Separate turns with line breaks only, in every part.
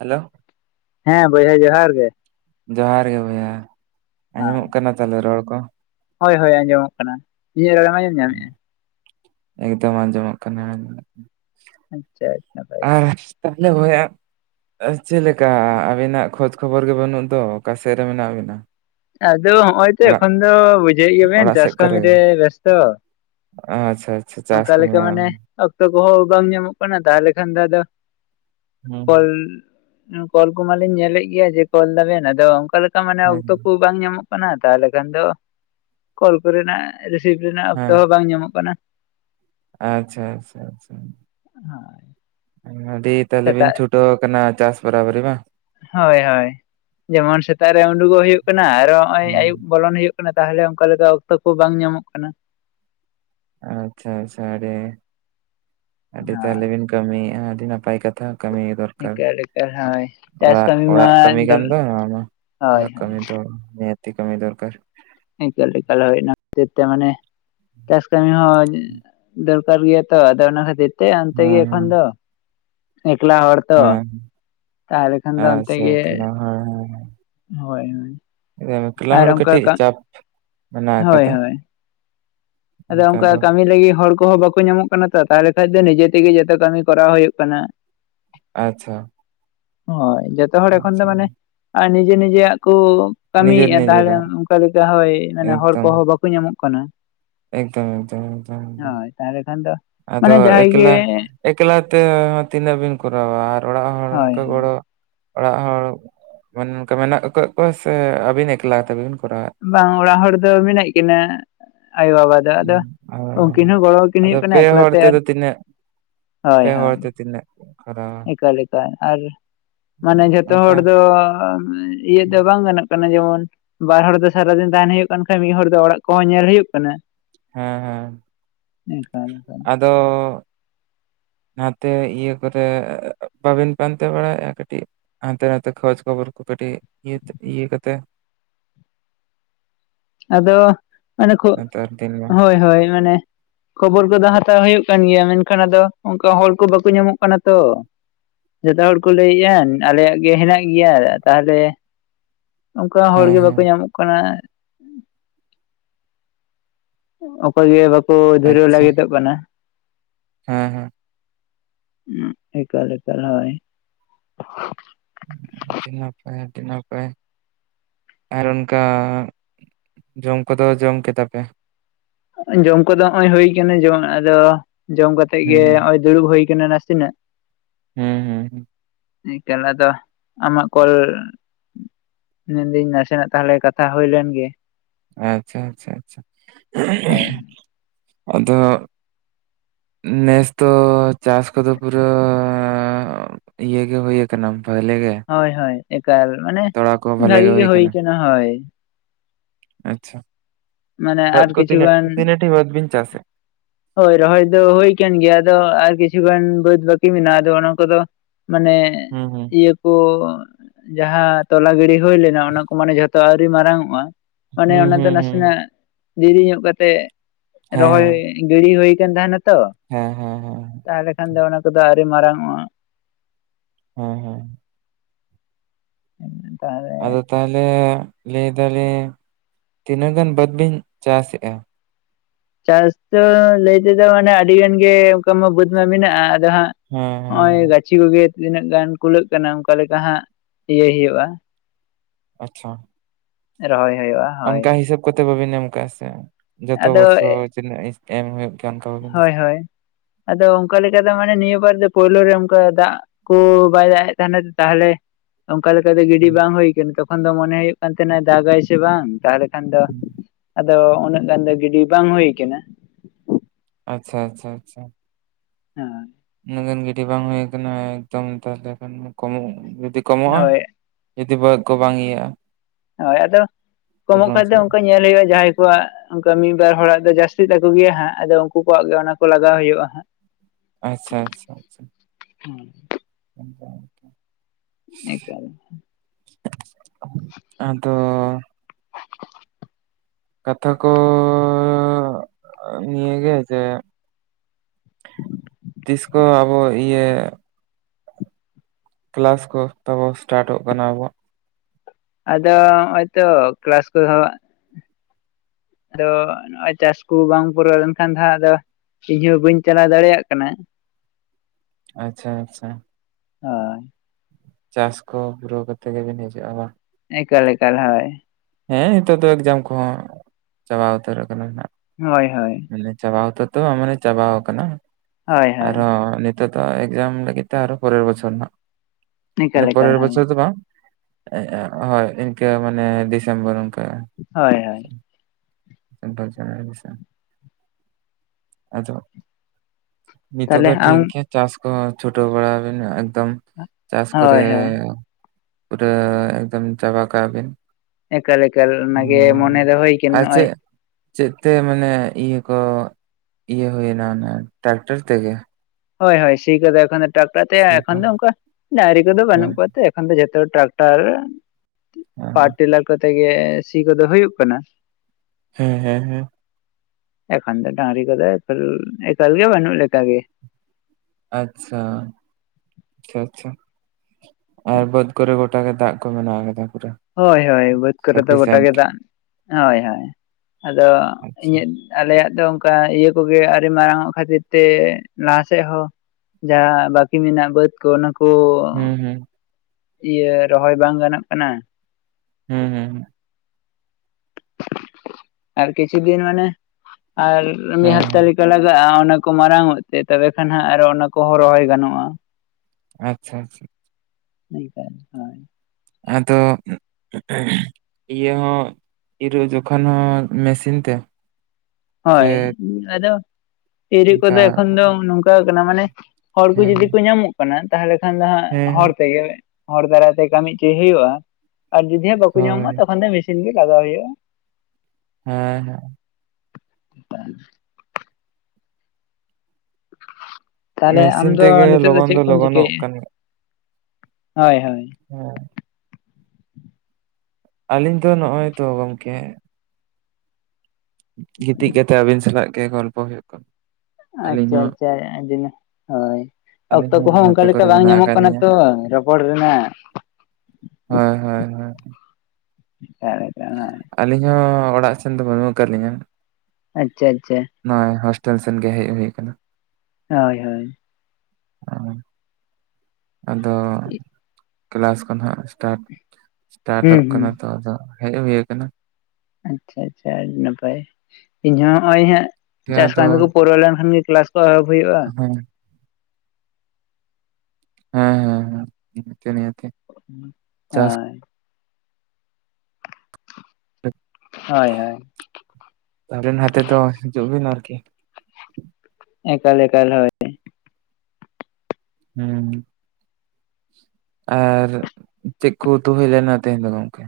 Hello.
ᱦᱮᱸ ᱵᱚᱭᱦᱟ ᱡᱚᱦᱟᱨ ᱜᱮ᱾
ᱡᱚᱦᱟᱨ ᱜᱮ ᱵᱚᱭᱦᱟ ᱟᱸᱡᱚᱢᱚᱜ ᱠᱟᱱᱟ ᱛᱟᱦᱚᱞᱮ ᱨᱚᱲ ᱠᱚ?
ᱦᱳᱭ ᱦᱳᱭ ᱟᱸᱡᱚᱢᱚᱜ ᱠᱟᱱᱟ [unintelligible]
ᱮᱠᱫᱚᱢ ᱟᱸᱡᱚᱢᱚᱜ ᱠᱟᱱᱟ
ᱟᱪᱪᱷᱟ ᱱᱟᱯᱟᱭ
ᱟᱨ ᱛᱟᱦᱚᱞᱮ ᱦᱳᱭ ᱟᱨ ᱪᱮᱫ ᱞᱮᱠᱟ ᱟᱹᱵᱤᱱᱟᱜ ᱠᱷᱳᱡᱽ ᱠᱷᱚᱵᱚᱨ ᱜᱮ ᱵᱟᱹᱱᱩᱜ ᱫᱚ ᱚᱠᱟ ᱥᱮᱫ ᱨᱮ ᱢᱮᱱᱟᱜ ᱵᱤᱱᱟ?
ᱟᱫᱚ ᱦᱚᱸᱜ-ᱚᱭ ᱛᱚ
ᱚᱲᱟᱜ
ᱮᱠᱷᱚᱱ ᱫᱚ ᱵᱩᱡᱮᱜ ᱜᱮᱭᱟᱵᱤᱱ
ᱚᱲᱟᱜ
ᱪᱟᱥ
ᱥᱮᱫ
ᱠᱟᱹᱢᱤ
ᱠᱚᱨᱮ
ᱨᱮ ᱵᱮᱥᱛᱚ᱾
ᱟᱪᱪᱷᱟ ᱟᱪᱪᱷᱟ ᱪᱟᱥ
ᱚᱱᱠᱟ ᱞᱮᱠᱟ
ᱠᱟᱹᱢᱤᱭᱟᱹ
ᱢᱟᱱᱮ ᱚᱠᱛᱚ ᱠᱚᱦᱚᱸ ᱵᱟᱝ ᱧᱟᱢᱚᱜ ᱠᱟᱱᱟ ᱛᱟᱞᱦᱮ ᱠᱷᱟᱱ ᱫᱚ ᱟᱫᱚ ᱠᱚᱞ
ᱦᱩᱸ
ᱠᱚᱞ ᱠᱚᱢᱟ ᱞᱤᱧ ᱧᱮᱞᱮᱫ ᱜᱮᱭᱟ ᱡᱮ ᱠᱚᱞ ᱫᱟᱵᱮᱱ ᱟᱫᱚ ᱚᱱᱠᱟ ᱞᱮᱠᱟ ᱢᱟᱱᱮ
ᱦᱮᱸ
ᱠᱚ ᱵᱟᱝ ᱧᱟᱢᱚᱜ ᱠᱟᱱᱟ ᱛᱟᱞᱦᱮ ᱠᱷᱟᱱ ᱫᱚ ᱠᱚᱞ ᱠᱚᱨᱮᱱᱟᱜ ᱨᱮᱥᱤᱵ ᱨᱮᱱᱟᱜ ᱚᱠᱛᱚ
ᱦᱮᱸ
ᱦᱚᱸ ᱵᱟᱝ ᱧᱟᱢᱚᱜ ᱠᱟᱱᱟ ᱾
ᱟᱪᱪᱷᱟ ᱟᱪᱪᱷᱟ ᱟᱪᱪᱷᱟ ᱾
ᱦᱳᱭ᱾
ᱟᱹᱰᱤ ᱛᱟᱞᱦᱮ ᱵᱤᱱ ᱪᱷᱩᱴᱟᱹᱣ ᱠᱟᱱᱟ ᱪᱟᱥ ᱵᱚᱨᱟᱵᱟᱹᱨᱤ ᱵᱟᱝ?
ᱦᱳᱭ ᱦᱳᱭ ᱡᱮᱢᱚᱱ ᱥᱮᱛᱟᱜ ᱨᱮ ᱩᱸᱰᱩᱠᱚᱜ ᱦᱩᱭᱩᱜ ᱠᱟᱱᱟ ᱟᱨᱚ ᱦᱚᱜᱼᱚᱭ
ᱦᱮᱸ
ᱟᱹᱭᱩᱵ ᱵᱚᱞᱚᱱ ᱦᱩᱭᱩᱜ ᱠᱟᱱᱟ ᱛᱟᱦᱚᱞᱮ ᱚᱱᱠᱟ ᱞᱮᱠᱟ ᱚᱠᱛᱚ ᱠᱚ ᱵᱟᱝ ᱧᱟᱢᱚᱜ ᱠᱟᱱᱟ ᱾
ᱟᱪᱪᱷᱟ ᱟᱪᱪᱷᱟ ᱟᱹᱰᱤ ᱟᱹᱰᱤ ᱛᱟᱦᱚᱞᱮ
ᱦᱳᱭ
ᱵᱤᱱ ᱠᱟᱹᱢᱤᱭᱮᱜ-ᱟ ᱟᱹᱰᱤ ᱱᱟᱯᱟᱭ ᱠᱟᱛᱷᱟ ᱠᱟᱹᱢᱤ ᱫᱚᱨ ᱠᱟᱨ
ᱮᱠᱟᱞ ᱮᱠᱟᱞ ᱦᱳᱭ ᱪᱟᱥ
ᱚᱲᱟᱜ
ᱠᱟᱹᱢᱤ ᱢᱟ
ᱚᱲᱟᱜ ᱠᱟᱹᱢᱤ
ᱫᱚᱨ
ᱠᱟᱱ ᱫᱚ ᱚᱱᱟᱢᱟ᱾
ᱦᱳᱭ
ᱚᱲᱟᱜ
ᱦᱳᱭ
ᱠᱟᱹᱢᱤ ᱫᱚ ᱱᱤᱦᱟᱹᱛᱤ ᱠᱟᱹᱢᱤ ᱫᱚᱨᱠᱟᱨ ᱾
ᱮᱠᱟᱞ ᱮᱠᱟᱞ ᱟᱨ ᱦᱳᱭ ᱚᱱᱟ ᱠᱷᱟᱹᱛᱤᱨ ᱛᱮ ᱢᱟᱱᱮ ᱪᱟᱥ ᱠᱟᱹᱢᱤ ᱦᱚᱸ
ᱦᱮᱸ
ᱫᱚᱨᱠᱟᱨ ᱜᱮᱭᱟ ᱛᱚ ᱟᱫᱚ ᱚᱱᱟ ᱠᱷᱟᱹᱛᱤᱨ ᱛᱮ ᱚᱱᱛᱮ ᱜᱮ ᱮᱠᱷᱚᱱ
ᱦᱮᱸ
ᱫᱚ ᱮᱠᱞᱟ ᱦᱚᱲ ᱛᱚ
ᱦᱮᱸ
ᱛᱟᱦᱚᱞᱮ ᱠᱷᱟᱱ ᱫᱚ ᱚᱱᱛᱮ ᱜᱮ
ᱦᱮᱸ ᱦᱮᱸ ᱦᱮᱸ ᱾
ᱦᱳᱭ ᱦᱳᱭ ᱾
ᱮᱠᱞᱟ ᱦᱚᱲ ᱠᱟᱹᱴᱤᱡ ᱪᱟᱯ ᱢᱮᱱᱟᱜ
ᱦᱳᱭ
ᱠᱟᱫᱟ ᱾
ᱦᱳᱭ ᱟᱫᱚ ᱚᱱᱠᱟ ᱠᱟᱹᱢᱤ ᱞᱟᱹᱜᱤᱫ ᱦᱚᱲ ᱠᱚᱦᱚᱸ ᱵᱟᱠᱚ ᱧᱟᱢᱚᱜ ᱠᱟᱱᱟ ᱛᱚ ᱛᱟᱦᱚᱞᱮ ᱠᱷᱟᱡᱽ ᱫᱚ ᱱᱤᱡᱮ ᱛᱮᱜᱮ ᱡᱚᱛᱚ ᱠᱟᱹᱢᱤ ᱠᱚᱨᱟᱣ ᱦᱩᱭᱩᱜ ᱠᱟᱱᱟ ᱾
ᱟᱪᱪᱷᱟ ᱾
ᱦᱳᱭ ᱡᱚᱛᱚ ᱦᱚᱲ ᱮᱠᱷᱚᱱ ᱫᱚ ᱢᱟᱱᱮ ᱱᱤᱡᱮ ᱱᱤᱡᱮᱭᱟᱜ ᱠᱚ
ᱱᱤᱡᱮᱨ
ᱠᱟᱹᱢᱤᱭᱮᱜ-ᱟ ᱛᱟᱦᱞᱮ
ᱱᱤᱡᱮᱨᱟᱜ
ᱚᱱᱠᱟ ᱞᱮᱠᱟ ᱦᱳᱭ ᱢᱟᱱᱮ ᱦᱚᱲ
ᱮᱠᱫᱚᱢ
ᱠᱚᱦᱚᱸ ᱵᱟᱠᱚ ᱧᱟᱢᱚᱜ ᱠᱟᱱᱟ ᱾
ᱮᱠᱫᱚᱢ ᱮᱠᱫᱚᱢ ᱮᱠᱫᱚ
ᱦᱳᱭ ᱛᱟᱦᱚᱞᱮ ᱠᱷᱟᱱ ᱫᱚ ᱢᱟᱱᱮ ᱡᱟᱦᱟᱸᱭ
ᱮᱠᱞᱟ
ᱜᱮ
ᱮᱠᱞᱟ ᱛᱮ ᱛᱤᱱᱟᱹᱜ ᱵᱤᱱ ᱠᱚᱨᱟᱣᱟ ᱟᱨ ᱚᱲᱟᱜ ᱦᱚᱲ
ᱦᱳᱭ
ᱚᱱᱠᱟ
ᱦᱳᱭ
ᱜᱚᱲᱚ ᱚᱲᱟᱜ ᱦᱚᱲ ᱢᱟᱱ ᱚᱱᱠᱟ ᱢᱮᱱᱟᱜ ᱟᱠᱟᱫ ᱠᱚᱣᱟ ᱥᱮ ᱟᱵᱤᱱ ᱮᱠᱞᱟ ᱛᱮᱵᱤᱱ ᱠᱚᱨᱟᱣ-ᱟ
ᱵᱟᱝ ᱚᱲᱟᱜ ᱦᱚᱲ ᱫᱚ ᱢᱤᱱᱟᱜ ᱠᱤᱱᱟᱹ ᱟᱭᱳ ᱵᱟᱵᱟ ᱫᱟᱜ ᱫᱚ
ᱟᱫᱚ
ᱩᱱᱠᱤᱱ ᱦᱚᱸ ᱜᱚᱲ ᱟᱠᱤᱱ
ᱟᱫᱚ
ᱦᱩᱭᱩᱜ
ᱯᱮ
ᱠᱟᱱᱟ ᱮᱠᱞᱟ
ᱦᱚᱲ
ᱛᱮ ᱟᱨ
ᱛᱮᱫᱚ ᱛᱤᱱᱟᱹᱜ
ᱦᱳᱭ
ᱯᱮ
ᱦᱳᱭ
ᱦᱚᱲ ᱛᱮ ᱛᱤᱱᱟᱹᱜ? ᱠᱚᱨᱟᱣᱟ
ᱮᱠᱟᱞ ᱮᱠᱟᱞ ᱟᱨ ᱢᱟᱱᱮ ᱡᱷᱚᱛᱚ
ᱚᱱᱠᱟ
ᱦᱚᱲ ᱫᱚ ᱤᱭᱟᱹ ᱫᱚ ᱵᱟᱝ ᱜᱟᱱᱚᱜ ᱠᱟᱱᱟ ᱡᱮᱢᱚᱱ ᱵᱟᱨ ᱦᱚᱲ ᱫᱚ ᱥᱟᱨᱟᱫᱤᱱ ᱛᱟᱦᱮᱸᱱ ᱦᱩᱭᱩᱜ ᱠᱟᱱ ᱠᱷᱟᱱ ᱢᱤᱫ ᱦᱚᱲ ᱫᱚ ᱚᱲᱟᱜ ᱠᱚᱦᱚᱸ ᱧᱮᱞ ᱦᱩᱭᱩᱜ ᱠᱟᱱᱟ ᱾
ᱦᱮᱸ ᱦᱮᱸ ᱾
ᱮᱠᱟᱞ ᱮᱠᱟᱞ ᱾
ᱛᱚᱻ ᱱᱟᱛᱮ ᱤᱭᱟᱹ ᱠᱚᱨᱮ ᱵᱟᱵᱮᱱ ᱯᱟᱱᱛᱮ ᱵᱟᱲᱟᱭᱮᱜ-ᱟ ᱠᱟᱹᱴᱤᱡ? ᱦᱟᱱᱛᱮ ᱱᱟᱛᱮ ᱠᱷᱚᱡᱽ ᱠᱷᱚᱵᱚᱨ ᱠᱚ ᱠᱟᱹᱴᱤᱡ ᱤᱭᱟᱹ ᱛᱮ ᱤᱭᱟᱹ ᱠᱟᱛᱮ
ᱟᱫᱚ ᱢᱟᱱᱮ ᱠᱷᱚ
ᱱᱮᱛᱟᱨ ᱫᱤᱱ ᱢᱟ
ᱦᱳᱭ ᱦᱳᱭ ᱢᱟᱱᱮ ᱠᱷᱚᱵᱚᱨ ᱠᱚᱫᱚ ᱦᱟᱛᱟᱣ ᱦᱩᱭᱩᱜ ᱠᱟᱱ ᱜᱮᱭᱟ ᱢᱮᱱᱠᱷᱟᱱ ᱟᱫᱚ ᱚᱱᱠᱟ ᱦᱚᱲ ᱠᱚ ᱵᱟᱠᱚ ᱧᱟᱢᱚᱜ ᱠᱟᱱᱟ ᱛᱚ ᱾ ᱡᱚᱛᱚ ᱦᱚᱲ ᱠᱚ ᱞᱟᱹᱭᱮᱜ-ᱟ ᱟᱞᱮᱭᱟᱜ ᱜᱮ ᱦᱮᱱᱟᱜ ᱜᱮᱭᱟ ᱛᱟᱦᱚᱞᱮ ᱚᱱᱠᱟ ᱦᱚᱲ
ᱦᱮᱸ
ᱜᱮ
ᱦᱮᱸ
ᱵᱟᱠᱚ ᱧᱟᱢᱚᱜ ᱠᱟᱱᱟ ᱾ ᱚᱠᱚᱭ ᱜᱮ ᱵᱟᱠᱚ ᱫᱷᱩᱨᱟᱹᱣ
ᱟᱪᱪᱷᱟ
ᱞᱟᱹᱜᱤᱫᱚᱜ ᱠᱟᱱᱟ ᱾
ᱦᱮᱸ ᱦᱮᱸ ᱾
ᱮᱠᱟᱞ ᱮᱠᱟᱞ ᱦᱳᱭ ᱾
ᱟᱹᱰᱤ ᱱᱟᱯᱟᱭ ᱟᱹᱰᱤ ᱱᱟᱯᱟᱭ ᱾ ᱟᱨ ᱚᱱᱠᱟ ᱡᱚᱢ ᱠᱚᱫᱚ ᱡᱚᱢ ᱠᱮᱫᱟ ᱯᱮ?
ᱡᱚᱢ ᱠᱚᱫᱚ ᱦᱚᱜ-ᱚᱭ ᱦᱳᱭ ᱠᱟᱱᱟ ᱡᱚᱢ ᱟᱫᱚ ᱡᱚᱢ ᱠᱟᱛᱮᱜ ᱜᱮ
ᱦᱩᱸ ᱦᱩᱸ
ᱦᱚᱜ-ᱚᱭ ᱫᱩᱲᱩᱵ ᱦᱩᱭ ᱟᱠᱟᱱᱟ ᱱᱟᱥᱮᱱᱟᱜ ᱾
ᱦᱮᱸ ᱦᱮᱸ᱾
ᱮᱠᱟᱞ ᱟᱫᱚ ᱟᱢᱟᱜ ᱠᱚᱞ ᱢᱮᱱᱫᱟᱹᱧ ᱱᱟᱥᱮᱱᱟᱜ ᱛᱟᱦᱚᱞᱮ ᱠᱟᱛᱷᱟ ᱦᱩᱭ ᱞᱮᱱ ᱜᱮ?
ᱟᱪᱪᱷᱟ ᱟᱪᱪᱷᱟ ᱟᱪᱪᱷᱟ᱾
[unintelligible]
ᱟᱫᱚ ᱱᱮᱥ ᱫᱚ ᱪᱟᱥ ᱠᱚᱫᱚ ᱯᱩᱨᱟᱹ ᱤᱭᱟᱹ ᱜᱮ ᱦᱩᱭᱩ ᱟᱠᱟᱱᱟ ᱰᱷᱟᱞᱮ ᱜᱮ᱾
ᱦᱳᱭ ᱦᱳᱭ ᱮᱠᱟᱞ ᱢᱟᱱᱮ ᱵᱷᱟᱜᱤ ᱜᱮ ᱦᱩᱭ ᱠᱟᱱᱟ ᱦᱳᱭ᱾
ᱟᱪᱪᱷᱟ᱾
ᱢᱟᱱᱮ
ᱵᱟᱹᱫᱽ
ᱟᱨ
ᱠᱚ
ᱠᱤᱪᱷᱩ
ᱛᱤᱱᱟᱹᱜ,
ᱜᱟᱱ
ᱛᱤᱱᱟᱹᱜ ᱴᱤ ᱵᱟᱹᱫᱽ ᱵᱤᱱ ᱪᱟᱥᱮᱫ?
ᱦᱳᱭ᱾ ᱨᱚᱦᱚᱭ ᱫᱚ ᱦᱩᱭᱳ ᱠᱟᱱ ᱜᱮᱭᱟ ᱟᱫᱚ ᱟᱨ ᱠᱤᱪᱷᱩ ᱜᱟᱱ ᱵᱟᱹᱫᱽ ᱵᱟᱹᱠᱤ ᱢᱮᱱᱟᱜᱼᱟ ᱟᱫᱚ ᱚᱱᱟ ᱠᱚᱫᱚ ᱢᱟᱱᱮ
ᱦᱩᱸ ᱦᱩᱸ
ᱤᱭᱟᱹ ᱠᱚ ᱡᱟᱦᱟᱸ ᱛᱚᱞᱟ ᱜᱤᱲᱤ ᱦᱩᱭ ᱞᱮᱱᱟ ᱚᱱᱟ ᱠᱚ ᱢᱟᱱᱮ ᱡᱷᱚ ᱛᱚ ᱟᱹᱣᱨᱤ ᱢᱟᱨᱟᱝᱚᱜᱼᱟ ᱢᱟᱱᱮ
ᱦᱩᱸ
ᱚᱱᱟ ᱫᱚ
ᱦᱩᱸ ᱦᱩᱸ
ᱱᱟᱥᱮᱱᱟᱜ ᱫᱮᱨᱤ ᱧᱚᱜ ᱠᱟᱛᱮᱜ ᱨᱚᱦᱚᱭ
ᱦᱮᱸ
ᱜᱤᱲᱤ ᱦᱩᱭ ᱠᱟᱱ ᱛᱟᱦᱮᱱᱟ ᱛᱚ᱾
ᱦᱮᱸ ᱦᱮᱸ᱾ ᱦᱮᱸ
ᱛᱟᱦᱚᱞᱮ ᱠᱷᱟᱱ ᱫᱚ ᱚᱱᱟ ᱠᱚᱫᱚ ᱟᱹᱣᱨᱤ ᱢᱟᱨᱟᱝ ᱚᱜᱼᱟ᱾
ᱦᱮᱸ ᱦᱮᱸ᱾
ᱩᱸ ᱛᱟᱦᱞᱮ
ᱟᱫᱚ ᱛᱟᱦᱚᱞᱮ ᱞᱟᱹᱭ ᱫᱟᱞᱤᱧ ᱛᱤᱱᱟᱹᱜ ᱜᱟᱱ ᱵᱟᱹᱫᱽ ᱵᱤᱱ ᱪᱟᱥᱮᱫ-ᱟ?
ᱪᱟᱥ ᱫᱚ ᱞᱟᱹᱭ ᱛᱮᱫᱚ ᱢᱟᱱᱮ ᱟᱹᱰᱤ ᱜᱟᱱ ᱜᱮ ᱚᱱᱠᱟ ᱢᱟ ᱵᱟᱹᱫᱽ ᱢᱟ ᱢᱮᱱᱟᱜᱼᱟ᱾ ᱟᱫᱚ ᱦᱟᱸᱜ
ᱦᱮᱸ ᱦᱮᱸ᱾
ᱱᱚᱜ-ᱚᱭ
ᱦᱮᱸ
ᱜᱟᱪᱷᱤ ᱠᱚᱜᱮ ᱛᱤᱱᱟᱹᱜ ᱜᱟᱱ ᱠᱩᱞᱟᱹᱜ ᱠᱟᱱᱟ, ᱚᱱᱠᱟ ᱞᱮᱠᱟ ᱦᱟᱸᱜ ᱤᱭᱟᱹᱭ ᱦᱩᱭᱩᱜᱼᱟ᱾
ᱟᱪᱪᱷᱟ᱾
ᱨᱚᱦᱚᱭ ᱦᱩᱭᱩᱜᱼᱟ᱾ ᱦᱳᱭ
ᱚᱱᱠᱟ ᱦᱤᱥᱟᱹᱵ ᱠᱚᱛᱮ ᱵᱟᱟᱹᱵᱤᱱ ᱮᱢ ᱠᱟᱜᱼᱟ ᱥᱮ, ᱡᱚᱛᱚ
ᱟᱫᱚ
ᱵᱚᱨᱥᱚ ᱛᱤᱱᱟᱹᱜ ᱮᱢ ᱦᱩᱭᱩᱜ ᱚᱱᱠᱟ ᱵᱟ
ᱦᱳᱭ ᱦᱳᱭ ᱟᱫᱚ ᱚᱱᱠᱟ ᱞᱮᱠᱟ ᱫᱚ ᱢᱟᱱᱮ ᱱᱤᱭᱟᱹ ᱵᱟᱨ ᱫᱚ ᱯᱳᱭᱞᱚ ᱨᱮ ᱚᱱᱠᱟ ᱫᱟᱜ ᱠᱚ ᱵᱟᱭ ᱫᱟᱜ-ᱮᱫ ᱛᱟᱦᱮᱱᱟ ᱛᱚ ᱛᱟᱦᱚᱞᱮ ᱚᱱᱠᱟ ᱞᱮᱠᱟ ᱫᱟ ᱜᱤᱰᱤ ᱵᱟᱝ ᱦᱩᱭᱠ ᱛᱚᱠᱷᱚᱱ ᱫᱚ ᱛᱚᱠᱷᱟᱱ ᱫᱚ ᱢᱚᱱᱮ ᱦᱩᱭᱩᱜ ᱠᱟᱱ ᱛᱟᱦᱮᱱᱟᱭ ᱫᱟᱜᱟᱭ ᱥᱮ ᱵᱟᱝ᱾ ᱛᱟᱦᱞᱮ ᱠᱷᱟᱱ ᱫᱚ ᱟᱫᱚ ᱩᱱᱟᱹᱜ ᱜᱟᱱ ᱫᱚ ᱡᱩᱫᱤ ᱵᱟᱝ ᱦᱩᱭ ᱠᱟᱱᱟ᱾
ᱟᱪᱪᱷᱟ ᱟᱪᱪᱷᱟ ᱟᱪᱪᱷᱟ᱾
ᱦᱮᱸ᱾
ᱩᱱᱟᱹᱜ ᱜᱟᱱ ᱜᱤᱰᱤ ᱵᱟᱝ ᱦᱩᱭ ᱠᱟᱱᱟ ᱮᱠᱫᱚᱢ ᱛᱟᱦᱚᱞᱮ ᱠᱷᱟᱱ ᱫᱚ ᱠᱚᱢᱚᱜ ᱡᱩᱫᱤ ᱠᱚᱢᱚᱜᱼᱟ
ᱦᱳᱭ
ᱡᱩᱫᱤ ᱵᱟᱫᱽ ᱠᱚ ᱵᱟᱝ ᱤᱭᱟᱹᱜ-ᱟ᱾
ᱦᱳᱭ ᱟᱫᱚ ᱠᱚᱢᱚᱜ ᱠᱷᱟᱡ ᱫᱚ
ᱩᱛᱟᱹᱨᱚᱜᱼᱟ᱾
ᱚᱱᱠᱟ ᱧᱮᱞ ᱦᱩᱭᱩᱜᱼᱟ ᱡᱟᱦᱟᱸᱭ ᱠᱚᱣᱟᱜ᱾ ᱚᱱᱠᱟ ᱢᱤᱫ ᱵᱟᱨ ᱦᱚᱲᱟᱜ ᱫᱚ ᱡᱟᱹᱥᱛᱤᱜ ᱛᱟᱠᱚ ᱜᱮᱭᱟ ᱦᱟᱸᱜ᱾ ᱟᱫᱚ ᱩᱱᱠᱩ ᱠᱚᱣᱟᱜ ᱜᱮ ᱚᱱᱟ ᱠᱚ ᱞᱟᱜᱟᱣ ᱦᱩᱭᱩᱟᱜ ᱦᱟᱸᱜ᱾
ᱟᱪᱪᱷᱟ ᱟᱪᱪᱷᱟ ᱟᱪᱪᱷᱟ᱾᱾
[inaudible]
[inaudible]
ᱮᱠᱟᱞ᱾
ᱟᱫᱚ ᱠᱟᱛᱷᱟ ᱠᱚ ᱱᱤᱭᱟᱹ ᱜᱮ ᱡᱮ ᱛᱤᱥ ᱠᱚ ᱟᱵᱚ ᱤᱭᱟᱹ ᱠᱮᱞᱟᱥ ᱠᱚ ᱛᱟᱵᱚ ᱥᱴᱟᱴᱚᱜ ᱠᱟᱱᱟ ᱟᱵᱚᱣᱟᱜ᱾
ᱟᱫᱚ ᱦᱚᱜ-ᱚᱭ ᱛᱚ ᱠᱞᱟᱥ ᱠᱚᱦᱚ ᱟᱫᱚ ᱱᱚᱜ-ᱚᱭ ᱪᱟᱥ ᱠᱚ ᱵᱟᱝ ᱯᱩᱨᱟᱣ ᱞᱮᱱᱠᱷᱟᱱ ᱫᱚ ᱦᱟᱸᱜ ᱟᱫᱚ ᱤᱧ ᱦᱚ ᱵᱟᱹᱧ ᱪᱟᱞᱟᱣ ᱫᱟᱲᱮᱭᱟᱜ ᱠᱟᱱᱟ᱾
ᱟᱪᱪᱷᱟ ᱟᱪᱪᱷᱟ᱾
ᱦᱳᱭ᱾
ᱪᱟᱥ ᱠᱚ ᱯᱩᱨᱟᱹᱣ ᱠᱟᱛᱮ ᱜᱮᱵᱤᱱ ᱦᱤᱡᱩᱜ-ᱟ ᱵᱟᱝ?
ᱮᱠᱟᱞ ᱮᱠᱟᱞ ᱦᱛᱭ᱾
ᱦᱮᱸ ᱱᱤᱛᱚᱜ ᱫᱚ ᱮᱠᱡᱟᱢ ᱠᱚᱦᱚᱸ ᱪᱟᱵᱟ ᱩᱛᱟᱹᱨ ᱠᱟᱱᱟ ᱱᱟᱦᱟᱜ᱾
ᱦᱳᱭ ᱦᱳᱭ ᱾
ᱪᱟᱵᱟ ᱩᱛᱟᱹᱨ ᱫᱚ ᱵᱟᱝ ᱢᱟᱱᱮ ᱪᱟᱵᱟ ᱟᱠᱟᱣᱱᱟ
ᱦᱳᱭ ᱦᱳᱭ
ᱟᱨᱦᱚ ᱱᱤᱛ ᱛᱚ ᱛᱚ ᱮᱠᱡᱟᱢ ᱞᱟᱜᱤᱫ ᱛᱮ ᱟᱨᱚ ᱯᱚᱨᱮᱨ ᱵᱚᱪᱚᱨ ᱱᱟᱜ ᱤᱱᱟ
ᱮᱠᱟᱞ ᱮᱠᱟᱞ
ᱯᱚᱨᱮᱨ
ᱦᱳᱭ
ᱵᱚᱪᱷᱚᱨ ᱫᱚ ᱵᱟᱝ ᱾ [inaudible] ᱦᱳᱭ ᱤᱝᱠᱟᱹ ᱢᱟᱱᱮ ᱰᱤᱥᱮᱢᱵᱚᱨ ᱚᱝᱠᱟ ᱾
ᱦᱳᱭ ᱦᱳᱭ ᱾
[unintelligible] ᱟᱫᱚ ᱱᱤᱛᱚᱜ
ᱛᱟᱦᱚᱞᱮ
ᱫᱚ ᱴᱷᱤᱠ
ᱟᱢ
ᱜᱮᱭᱟ ᱪᱟᱥ ᱠᱚᱦᱚᱸ ᱪᱷᱩᱴᱟᱹᱣ ᱵᱟᱲᱟ ᱵᱤᱱ ᱮᱠᱫᱚᱢ ᱾ ᱪᱟᱥ ᱠᱚᱨᱮ
ᱦᱳᱭ ᱦᱳᱭ
ᱯᱩᱨᱟᱹ ᱮᱠᱫᱚᱢ ᱪᱟᱵᱟ ᱠᱟᱜ ᱵᱤᱱ ᱾
ᱮᱠᱟᱞ ᱮᱠᱟᱞ ᱚᱱᱟᱜᱮ ᱢᱚᱱᱮ ᱫᱚ ᱦᱩᱭ ᱠᱟᱱ
ᱟᱨ
ᱱᱚᱜᱼᱚᱭ
ᱪᱮᱫ
᱾
ᱪᱮᱫ ᱛᱮ ᱢᱟᱱᱮ ᱤᱭᱟᱹ ᱠᱚ ᱤᱭᱟᱹ ᱦᱩᱭᱱᱟ ᱚᱱᱟ ᱴᱟᱠᱴᱟᱨ ᱛᱮᱜᱮ?
ᱦᱳᱭ ᱦᱳᱭ ᱥᱤ ᱠᱚᱫᱚ ᱮᱠᱷᱚᱱ ᱫᱚ ᱴᱟᱠᱴᱟᱨ ᱛᱮ
ᱥᱤ ᱠᱚ
ᱮᱠᱷᱚᱱ ᱫᱚ ᱚᱝᱠᱟ ᱰᱟᱝᱨᱤ ᱠᱚᱫᱚ ᱵᱟᱹᱱᱩᱜ
ᱦᱮᱸ
ᱠᱚᱣᱟ ᱛᱚ ᱠᱷᱟᱱ ᱫᱚ ᱡᱷᱚᱛᱚ ᱴᱨᱟᱠᱴᱟᱨ ᱯᱟᱣᱟᱨ
ᱦᱮᱸ
ᱴᱤᱞᱟᱨ ᱠᱚᱛᱮ ᱜᱮ ᱥᱤ ᱠᱚᱫᱚ ᱦᱩᱭᱩᱜ ᱠᱟᱱᱟ᱾
ᱦᱮᱸ ᱦᱮᱸ ᱦᱮᱸ ᱾
ᱮᱠᱷᱚᱱ ᱫᱚ ᱰᱟᱝᱨᱤ ᱠᱟᱫᱚ ᱮᱠᱟᱞ ᱮᱠᱟᱞ ᱜᱮ ᱵᱟᱹᱱᱩᱜ ᱞᱮᱠᱟ ᱜᱮ ᱾
ᱟᱪᱪᱷᱟ ᱟᱪᱪᱷᱟ ᱟᱪᱪᱷᱟ᱾ ᱟᱨ ᱵᱟ. ᱫ ᱠᱚᱨᱮ ᱜᱚᱴᱟ ᱜᱮ ᱫᱟᱜ ᱠᱚ ᱢᱮᱱᱟᱜ ᱠᱟᱫᱟ ᱯᱩᱨᱟᱹ ᱾
ᱦᱳᱭ ᱦᱳᱭ ᱵᱟᱹᱫᱽ ᱠᱚᱨᱮ ᱫᱚ ᱜᱚᱴᱟ ᱜᱮ ᱫᱟᱜ ᱦᱳᱭ ᱦᱳᱭ ᱟᱫᱚ
ᱟᱪᱪᱷᱟ
ᱤᱧᱟᱹᱜ ᱟᱞᱮᱭᱟᱜ ᱫᱚ ᱚᱝᱠᱟ ᱤᱭᱟᱹ ᱠᱚᱜᱮ ᱟᱹᱣᱨᱤ ᱢᱟᱨᱟᱝᱚᱜ ᱠᱷᱟᱹᱛᱤᱨ ᱛᱮ ᱞᱟᱦᱟᱥᱮᱫ ᱦᱚᱸ ᱡᱟᱦᱟᱸ ᱵᱟᱹᱠᱤ ᱢᱮᱱᱟᱜ ᱵᱟᱹᱫ ᱠᱚ ᱚᱱᱟᱠᱩ
ᱦᱩᱸ ᱦᱩᱸ
ᱤᱭᱟᱹ ᱨᱚᱦᱚᱭ ᱵᱟᱝ ᱜᱟᱱᱚᱜ ᱠᱟᱱᱟ᱾
ᱦᱩᱸ ᱦᱩᱸ ᱦᱩᱸ ᱾
ᱟᱨ ᱠᱤᱪᱷᱩ ᱫᱤᱱ ᱢᱟᱱᱮ ᱟᱨ ᱢᱤᱜ
ᱦᱮᱸ
ᱦᱟᱯᱛᱟ
ᱦᱮᱸ
ᱞᱮᱠᱟ ᱞᱟᱜᱟᱜᱼᱟ ᱚᱱᱟ ᱠᱚ ᱢᱟᱨᱟᱝᱼᱚᱜ ᱛᱮ ᱛᱚᱵᱮ ᱠᱷᱟᱱ ᱦᱟᱸᱜ ᱟᱨᱚ ᱚᱱᱟ ᱠᱚᱦᱚᱸ ᱨᱚᱦᱚᱭ ᱜᱟᱱᱚᱜᱼᱟ᱾
ᱟᱪᱪᱷᱟ ᱟᱪᱪᱷᱟ ᱾
ᱟᱪᱪᱷᱟ ᱟᱪᱪᱷᱟ ᱦᱳᱭ ᱾
ᱟᱫᱚ ᱤᱭᱟᱹ ᱦᱚᱸ ᱤᱨᱚᱜ ᱡᱚᱠᱷᱚᱱ ᱦᱚᱸ ᱢᱮᱥᱤᱱ ᱛᱮ ᱾
ᱦᱳᱭ, ᱟᱫᱚ ᱤᱨᱚᱜ
ᱚᱱᱠᱟ
ᱠᱚᱫᱚ ᱮᱠᱷᱚᱱ ᱫᱚ ᱱᱚᱝᱠᱟ ᱠᱟᱱᱟ ᱢᱟᱱᱮ ᱦᱚᱲ ᱠᱚ
ᱦᱮᱸ
ᱡᱩᱫᱤ ᱧᱟᱢᱚᱜ ᱠᱟᱱᱟ ᱛᱟᱦᱚᱞᱮ ᱠᱷᱟᱱ ᱫᱚ ᱦᱟᱸᱜ
ᱦᱮᱸ
ᱦᱚᱲ ᱛᱮᱜᱮ ᱾ ᱦᱚᱲ ᱫᱟᱨᱟᱭ ᱛᱮ ᱠᱟᱹᱢᱤ ᱪᱚᱭ ᱦᱩᱭᱩᱜᱼᱟ ᱾ ᱟᱨ ᱡᱩᱫᱤ ᱦᱟᱜ ᱵᱟᱠᱚ ᱧᱟᱢᱚᱜᱼᱟ
ᱦᱳᱭ
ᱛᱚᱠᱷᱚᱱ ᱫᱚ ᱢᱮᱥᱤᱱ ᱜᱮ ᱞᱟᱜᱟᱣ ᱦᱩᱭᱩᱜᱼᱟ᱾
ᱦᱮᱸ ᱦᱮᱸ ᱾
[inaudible] ᱛᱟᱦᱚᱞᱮ ᱟᱢ
ᱢᱮᱥᱤᱱ
ᱫᱚ
ᱛᱮᱜᱮ
ᱱᱤᱛᱚᱜ ᱫᱚ
ᱞᱚᱜᱚᱱ
ᱪᱮᱫ ᱠᱚᱢ
ᱞᱚᱜᱚᱱᱚᱜ
ᱪᱤᱠᱟᱹᱭᱮᱜᱼᱟ?
ᱠᱟᱱᱟ
ᱦᱳᱭ ᱦᱳᱭ ᱾
ᱦᱮᱸ ᱾ ᱟᱹᱞᱤᱧ ᱫᱚ ᱱᱚᱜᱼᱚᱭ ᱛᱚ ᱜᱚᱝᱠᱮ ᱜᱤᱛᱤᱡ ᱠᱟᱛᱮᱜ ᱟᱹᱵᱤᱱ ᱥᱟᱞᱟᱜ ᱜᱮ ᱜᱚᱞᱯᱚ ᱦᱩᱭᱩᱜ ᱠᱟᱱᱟ᱾ ᱟᱹᱞᱤᱧ
ᱟᱪᱪᱷᱟ
ᱦᱚᱸ
ᱟᱪᱪᱷᱟ ᱟᱹᱰᱤ ᱱᱟᱜ ᱦᱳᱭ ᱾ ᱚᱠᱛᱚ
ᱟᱹᱞᱤᱧ ᱦᱚᱸ
ᱠᱚᱦᱚᱸ ᱚᱝᱠᱟ
ᱱᱚᱛᱮ
ᱞᱮᱠᱟ
ᱠᱚᱨᱮ
ᱵᱟᱝ
ᱢᱮᱱᱟᱜ
ᱧᱟᱢᱚᱜ
ᱟᱠᱟᱫ
ᱠᱟᱱᱟ
ᱞᱤᱧᱟᱹ
ᱛᱚ ᱨᱚᱯᱚᱲ ᱨᱮᱱᱟᱜ ᱾
ᱦᱳᱭ ᱦᱳᱭ ᱦᱳᱭ ᱾
ᱮᱠᱟᱞ ᱮᱠᱟᱞ ᱦᱳᱭ ᱾
ᱟᱹᱞᱤᱧ ᱦᱚᱸ ᱚᱲᱟᱜ ᱥᱮᱱ ᱫᱚ ᱵᱟᱹᱱᱩᱜ ᱟᱠᱟᱫ ᱞᱤᱧᱟᱹ᱾
ᱟᱪᱪᱷᱟ ᱟᱪᱪᱷᱟ ᱾
ᱱᱚᱜᱼᱚᱭ ᱦᱳᱥᱴᱮᱞ ᱥᱮᱱ ᱜᱮ ᱦᱮᱡ ᱦᱩᱭ ᱟᱠᱟᱱᱟ᱾
ᱦᱳᱭ ᱦᱳᱭ ᱾
[inaudible] ᱟᱫᱚ ᱠᱮᱞᱟᱥ ᱠᱷᱚᱱ ᱦᱟᱸᱜ ᱥᱴᱟᱴ
ᱦᱩᱸ
ᱥᱴᱟᱴᱚᱜ
ᱦᱩᱸ
ᱠᱟᱱᱟ ᱛᱚ, ᱟᱫᱚ ᱦᱮᱡ ᱦᱩᱭ ᱠᱟᱱᱟ᱾
ᱟᱪᱪᱷᱟ ᱟᱪᱪᱷᱟ ᱟᱹᱰᱤ ᱱᱟᱯᱟᱭ, ᱤᱧ ᱦᱚᱸ ᱱᱚᱜᱼᱚᱭ ᱦᱟᱸᱜ ᱪᱟᱥ
ᱟᱫᱚ
ᱠᱟᱹᱢᱤ ᱠᱚ ᱯᱚᱨᱣᱟᱹ ᱞᱮᱱᱠᱷᱟᱱ ᱜᱮ ᱠᱞᱟᱥ ᱠᱚ ᱮᱦᱚᱵ ᱦᱩᱭᱩᱜᱼᱟ᱾
ᱦᱮᱸ, ᱦᱮᱸ ᱦᱮᱸ ᱦᱮᱸ ᱱ ᱱᱛᱮ [unintelligible]
[inaudible]
ᱪᱟᱥ ᱴ [unintelligible]
ᱦᱳᱭ ᱦᱳᱭ,
ᱛᱟᱜᱞᱮ ᱱᱚᱛᱮ [unintelligible] ᱛᱚ ᱦᱤᱡᱩᱜᱵᱤᱱ ᱟᱨᱠᱤ,
ᱮᱠᱟᱞ ᱮᱠᱟᱞ ᱦᱚᱭ,
ᱦᱮᱸ, ᱟᱨ ᱪᱮᱫ ᱠᱚ ᱩᱛᱩ ᱦᱩᱭ ᱞᱮᱱᱟ ᱛᱮᱦᱮᱧ ᱫᱚ ᱜᱚᱢᱠᱮ?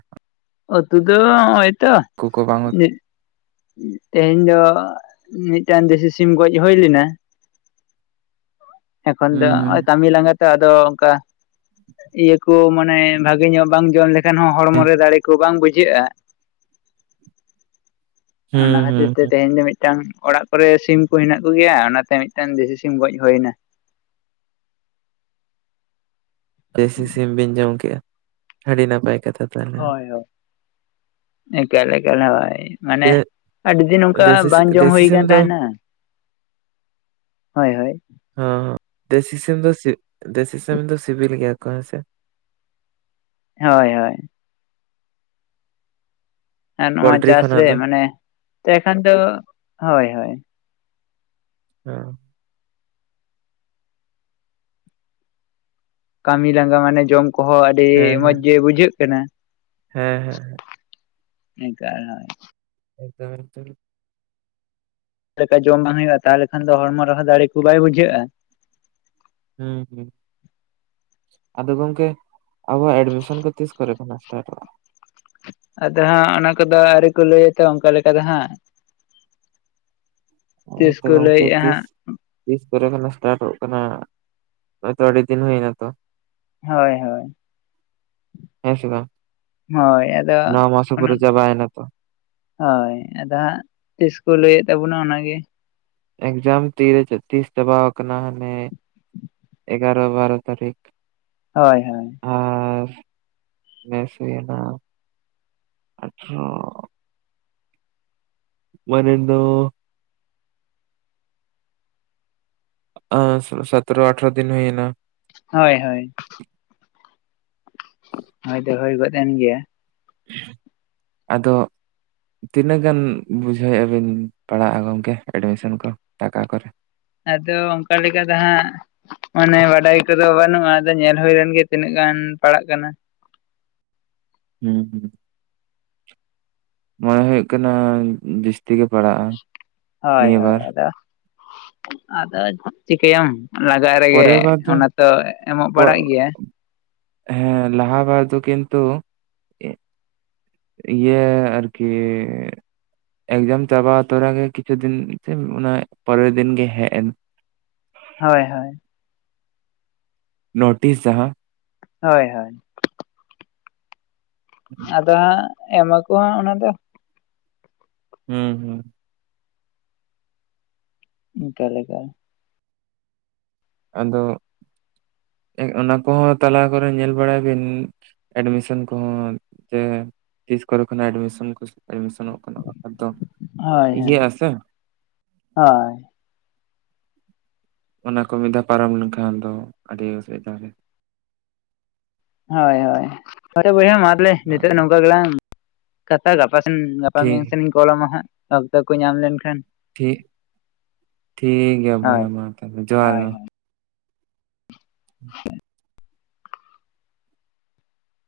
ᱩᱛᱩ ᱫᱚ ᱱᱚᱜᱼᱚᱭ ᱛᱚ,
ᱠᱚ ᱵᱟᱝ ᱩᱛᱩ
ᱡᱮ [unintelligible] ᱛᱮᱦᱮᱧ ᱫᱚ ᱢᱤᱫᱴᱟᱝ ᱫᱮᱥᱤ ᱥᱤᱢ ᱜᱚᱡ ᱦᱩᱭ ᱞᱮᱱᱟ, ᱮᱠᱷᱚᱱ ᱫᱚ
ᱦᱩᱸ ᱦᱩᱸ
ᱱᱚᱜᱼᱚᱭ ᱠᱟᱹᱢᱤ ᱞᱟᱸᱜᱟ ᱛᱮ ᱟᱫᱚ ᱚᱱᱠᱟ, ᱤᱭᱟᱹ ᱠᱚ ᱢᱟᱱᱮ [unintelligible] ᱵᱷᱟᱜᱮ ᱧᱚᱜ ᱵᱟᱝ ᱡᱚᱢ ᱞᱮᱠᱷᱟᱱ ᱦᱚᱸ ᱦᱚᱲᱢᱚ
ᱦᱮᱸ
ᱨᱮ ᱫᱟᱲᱮ ᱠᱚ ᱵᱟᱝ ᱵᱩᱡᱷᱟᱹᱜᱼᱟ᱾
ᱦᱩᱸ
ᱚᱱᱟᱦᱚ
ᱦᱩᱸ
ᱡᱩᱫᱤ ᱛᱮ
ᱦᱩᱸ
ᱛᱮᱦᱮᱧ ᱫᱚ ᱢᱤᱫᱴᱟᱝ ᱚᱲᱟᱜ ᱠᱚᱨᱮ ᱥᱤᱢ ᱠᱚ ᱦᱮᱱᱟᱜ ᱠᱚᱜᱮᱭᱟ ᱚᱱᱟᱛᱮ ᱢᱤᱫᱴᱟᱝ ᱫᱮᱥᱤ ᱥᱤᱢ ᱜᱚᱡ ᱦᱩᱭ ᱮᱱᱟ᱾
ᱫᱮᱥᱤ ᱥᱤᱢ ᱵᱤᱱ ᱡᱚᱢ ᱠᱮᱜᱼᱟ, ᱟᱹᱰᱤ ᱱᱟᱯᱟᱭ ᱠᱟᱛᱷᱟ ᱫᱚ᱾
ᱦᱳᱭ ᱦᱳᱭ, ᱮᱠᱟᱞ ᱮᱠᱟᱞ ᱦᱚᱭ᱾ ᱢᱟᱱᱮ
ᱛᱤᱱᱟᱹᱜ
ᱟᱹᱰᱤ ᱫᱤᱱ ᱚᱱᱠᱟ
ᱫᱮᱥᱤ
ᱵᱟᱝ ᱡᱚᱢ
ᱫᱮᱥᱤ ᱥᱤᱢ
ᱦᱩᱭᱠᱟᱱ
ᱫᱚ
ᱛᱟᱦᱮᱱᱟ᱾ ᱦᱳᱭ ᱦᱳᱭ,
ᱦ ᱦ ᱫᱮᱥᱤ ᱥᱤᱢ ᱫᱚ ᱫᱮᱥᱤ ᱥᱤᱢ ᱫᱚ ᱥᱤᱵᱤᱞ ᱜᱮᱭᱟ ᱠᱚ ᱦᱮᱸᱥᱮ᱾
ᱦᱳᱭ ᱦᱳᱭ, ᱟᱨ ᱱᱚᱣᱟ
ᱯᱳᱞᱴᱨᱤ
ᱪᱟᱥ
ᱠᱷᱚᱱᱟᱜ
ᱨᱮ,
ᱫᱚ
ᱢᱟᱱᱮ ᱮᱠᱷᱟᱱ ᱫᱚ ᱦᱳᱭ ᱦᱳᱭ
ᱦᱮᱸ [unintelligible]
ᱠᱟᱹᱢᱤ ᱞᱟᱸᱜᱟ ᱢᱟᱱᱮ ᱡᱚᱢ ᱠᱚᱦᱚᱸ ᱟᱹᱰᱤ
ᱦᱮᱸ
ᱢᱚᱸᱡᱽ
ᱦᱮᱸ
ᱜᱮ ᱵᱩᱡᱷᱟᱹᱜ ᱠᱟᱱᱟ᱾
ᱦᱮᱸ ᱦᱮᱸ,
ᱮᱠᱟᱞ [unintelligible]
[inaudible]
ᱞᱮᱠᱟ ᱡᱚᱢ ᱵᱟᱝ ᱦᱩᱭᱩᱜᱼᱟ, ᱛᱟᱦᱚᱞᱮ ᱠᱷᱟᱱ ᱫᱚ ᱦᱚᱲᱢᱚ ᱨᱮᱦᱚᱸ ᱫᱟᱲᱮ ᱠᱚ ᱵᱟᱭ ᱵᱩᱡᱷᱟᱹᱜᱼᱟ᱾
ᱦᱮᱸ ᱾ ᱟᱫᱚ ᱜᱚᱝᱠᱮ ᱟᱵᱚᱣᱟᱜ ᱮᱰᱢᱤᱥᱚᱱ ᱠᱚ ᱛᱤᱥᱠᱨᱮᱠᱚ ᱢᱟᱥᱴᱟᱨᱚᱜᱼᱟ?
ᱟᱫᱚ ᱦᱟᱸᱜ ᱚᱱᱟ ᱠᱚᱫᱚ ᱟᱹᱣᱨᱤ ᱠᱚ ᱞᱟᱹᱭᱟᱛᱚ ᱚᱱᱠᱟ ᱞᱮᱠᱟ ᱫᱚ ᱦᱟᱸᱜ, [inaudible]
ᱦᱮᱸ
ᱛᱤᱥ
ᱛᱚ
ᱠᱚ
ᱜᱚᱝᱠᱮ
ᱞᱟᱹᱭᱮᱫᱼᱟ
ᱛᱤᱥ
ᱦᱟᱸᱜ,
ᱛᱤᱥ ᱠᱚᱨᱮ ᱠᱷᱚᱱ ᱥᱴᱟᱨᱴᱚᱜ ᱠᱟᱱᱟ ᱛᱚ ᱟᱹᱰᱤ ᱫᱤᱱ ᱦᱩᱭᱱᱟ ᱛᱚ᱾
ᱦᱳᱭ ᱦᱳᱭ,
[inaudible] ᱦᱮᱸ ᱥᱮ ᱵᱟᱝ,
ᱦᱳᱭ ᱟᱫᱚ
[inaudible] ᱱᱚᱣᱟ ᱢᱟᱥᱚ
ᱚᱱᱟ
ᱯᱩᱨᱟᱹ ᱪᱟᱵᱟᱭᱱᱟ ᱛᱚ
ᱦᱳᱭ ᱟᱫᱚ ᱦᱟᱸᱜ ᱛᱤᱥ ᱠᱚ ᱞᱟᱹᱭᱮᱫ ᱛᱟᱵᱚᱱᱟ ᱚᱱᱟᱜᱮ,
ᱮᱠᱡᱟᱢ ᱛᱤᱨᱮ ᱛᱤᱥ ᱪᱟᱵᱟᱣ ᱠᱟᱱᱟ ᱦᱟᱱᱮ, ᱮᱜᱟᱨᱚ ᱵᱟᱨᱚ ᱛᱟᱨᱤᱠ,
ᱦᱳᱭ ᱦᱳᱭ,
ᱟᱨ ᱵᱮᱥ ᱦᱩᱭᱱᱟ ᱟᱴᱷᱨᱚ ᱢᱟᱱᱮ ᱫᱚ ᱚ ᱥᱟᱛᱮᱨᱚ ᱟᱴᱷᱮᱨᱚ ᱫᱤᱱ ᱦᱩᱭᱱᱟ
ᱦᱳᱭ ᱦᱳᱭ ᱦᱳᱭᱫᱚ ᱦᱳᱭ ᱜᱚᱫ ᱮᱱ ᱜᱮᱭᱟ
ᱟᱫᱚ ᱛᱤᱱᱟᱹᱜ ᱜᱟᱱ ᱵᱩᱡᱷᱟᱹᱣᱮᱜᱼᱟ ᱵᱤᱱ ᱯᱟᱲᱟᱜᱼᱟ ᱜᱚᱝᱠᱮ ᱮᱰᱢᱤᱥᱮᱱ ᱠᱚ, ᱴᱟᱠᱟ ᱠᱚᱨᱮ?
ᱟᱫᱚ ᱚᱱᱠᱟ ᱞᱮᱠᱟ ᱫᱚ ᱦᱟᱸᱜ ᱢᱟᱱᱮ ᱵᱟᱰᱟᱭ ᱠᱚᱫᱚ ᱵᱟᱹᱱᱩᱜᱼᱟ ᱟᱫᱚ ᱧᱮᱞ ᱦᱩᱭ ᱞᱮᱱ ᱜᱮ ᱛᱤᱱᱟᱹᱜ ᱜᱟᱱ ᱯᱟᱲᱟᱜ ᱠᱟᱱᱟ᱾
ᱦᱩᱸ ᱦᱩᱸ ᱢᱚᱱᱮ ᱦᱩᱭᱩᱜ ᱠᱟᱱᱟ ᱫᱤᱥ ᱛᱤᱜᱮ ᱯᱟᱲᱟᱜᱼᱟ
ᱦᱳᱭ
ᱱᱤᱭᱟᱹ
ᱦᱳᱭ
ᱵᱟᱨ᱾
ᱟᱫᱚ ᱟᱫᱚ ᱪᱤᱠᱟᱹᱭᱟᱢ᱾ ᱞᱟᱜᱟᱜ ᱨᱮᱜᱮ
ᱯᱚᱨᱮᱨ ᱵᱟᱨ ᱫᱚ
ᱚᱱᱟ ᱛᱚ ᱮᱢᱚᱜ ᱵᱟᱲᱟᱜ ᱜᱮᱭᱟ᱾
ᱦᱮᱸ ᱞᱟᱦᱟ ᱵᱟᱨ ᱫᱚ ᱠᱤᱱᱛᱩ ᱤ- ᱤᱭᱟᱹ ᱟᱨᱠᱤ ᱮᱠᱡᱟᱢ ᱪᱟᱵᱟ ᱛᱚᱨᱟ ᱜᱮ ᱠᱤᱪᱷᱩ ᱫᱤᱱ ᱥᱮ ᱚᱱᱟ ᱯᱚᱨᱮᱨ ᱫᱤᱱ ᱜᱮ ᱦᱮᱡ ᱮᱱ᱾
ᱦᱳᱭ ᱦᱳᱭ᱾
ᱱᱳᱴᱤᱥ ᱡᱟᱦᱟᱸ
ᱦᱳᱭ ᱦᱳᱭ᱾
[inaudible]
ᱟᱫᱚ ᱦᱟᱸᱜ ᱮᱢᱟ ᱠᱚ ᱦᱟᱸᱜ ᱚᱱᱟ ᱫᱚ᱾
ᱦᱩᱸ ᱦᱩᱸ᱾
ᱚᱱᱠᱟ ᱞᱟᱜᱟᱜ-ᱟ
ᱟᱫᱚ, ᱚᱱᱟ ᱠᱚᱦᱚᱸ ᱛᱟᱞᱟ ᱠᱚᱨᱮ ᱧᱮᱞ ᱵᱟᱲᱟᱭ ᱵᱤᱱ᱾ ᱮᱰᱢᱤᱥᱮᱱ ᱠᱚᱦᱚᱸ ᱡᱮ ᱛᱤᱥ ᱠᱚᱨᱮ ᱠᱷᱚᱱᱟᱜ ᱮᱰᱢᱤᱥᱚᱱ ᱠᱚ ᱮᱰᱢᱤᱥᱮᱱᱚᱜ ᱠᱟᱱᱟ᱾ ᱮᱠᱫᱚᱢ
ᱦᱳᱭ ᱦᱳᱭ, ᱦᱳᱭ
ᱚᱱᱟ ᱠᱚ ᱢᱤᱫ ᱫᱷᱟᱣ ᱯᱟᱨᱚᱢ ᱞᱮᱱᱠᱷᱟᱱ ᱟᱫᱚ ᱟᱹᱰᱤ ᱚᱥᱩᱵᱤᱫᱟ ᱨᱮ
ᱦᱳᱭ ᱦᱳᱭ ᱟᱨᱮ ᱵᱚᱭᱦᱟ ᱢᱟ ᱛᱟᱦᱚᱞᱮ ᱱᱤᱛᱚᱜ ᱱᱚᱝᱠᱟ ᱜᱮᱞᱟᱝ ᱠᱟᱛᱷᱟ ᱜᱟᱯᱟ ᱥᱮᱱ ᱜᱟᱯᱟ
ᱴᱷᱤᱠ
ᱢᱮᱭᱟᱝ ᱥᱮᱱᱤᱧ ᱠᱚᱞᱟ ᱢᱟ ᱦᱟᱸᱜ, ᱚᱠᱛᱚ ᱠᱚ ᱧᱟᱢ ᱞᱮᱱᱠᱷᱟᱱ᱾
ᱴᱷᱤᱠ ᱴᱷᱤᱠ ᱜᱮᱭᱟ
ᱦᱳᱭ
ᱵᱚᱭᱦᱟ ᱢᱟ ᱛᱟᱦᱚᱞᱮ ᱡᱚᱦᱟᱨ
ᱦᱳᱭ
ᱜᱮ᱾
[inaudible]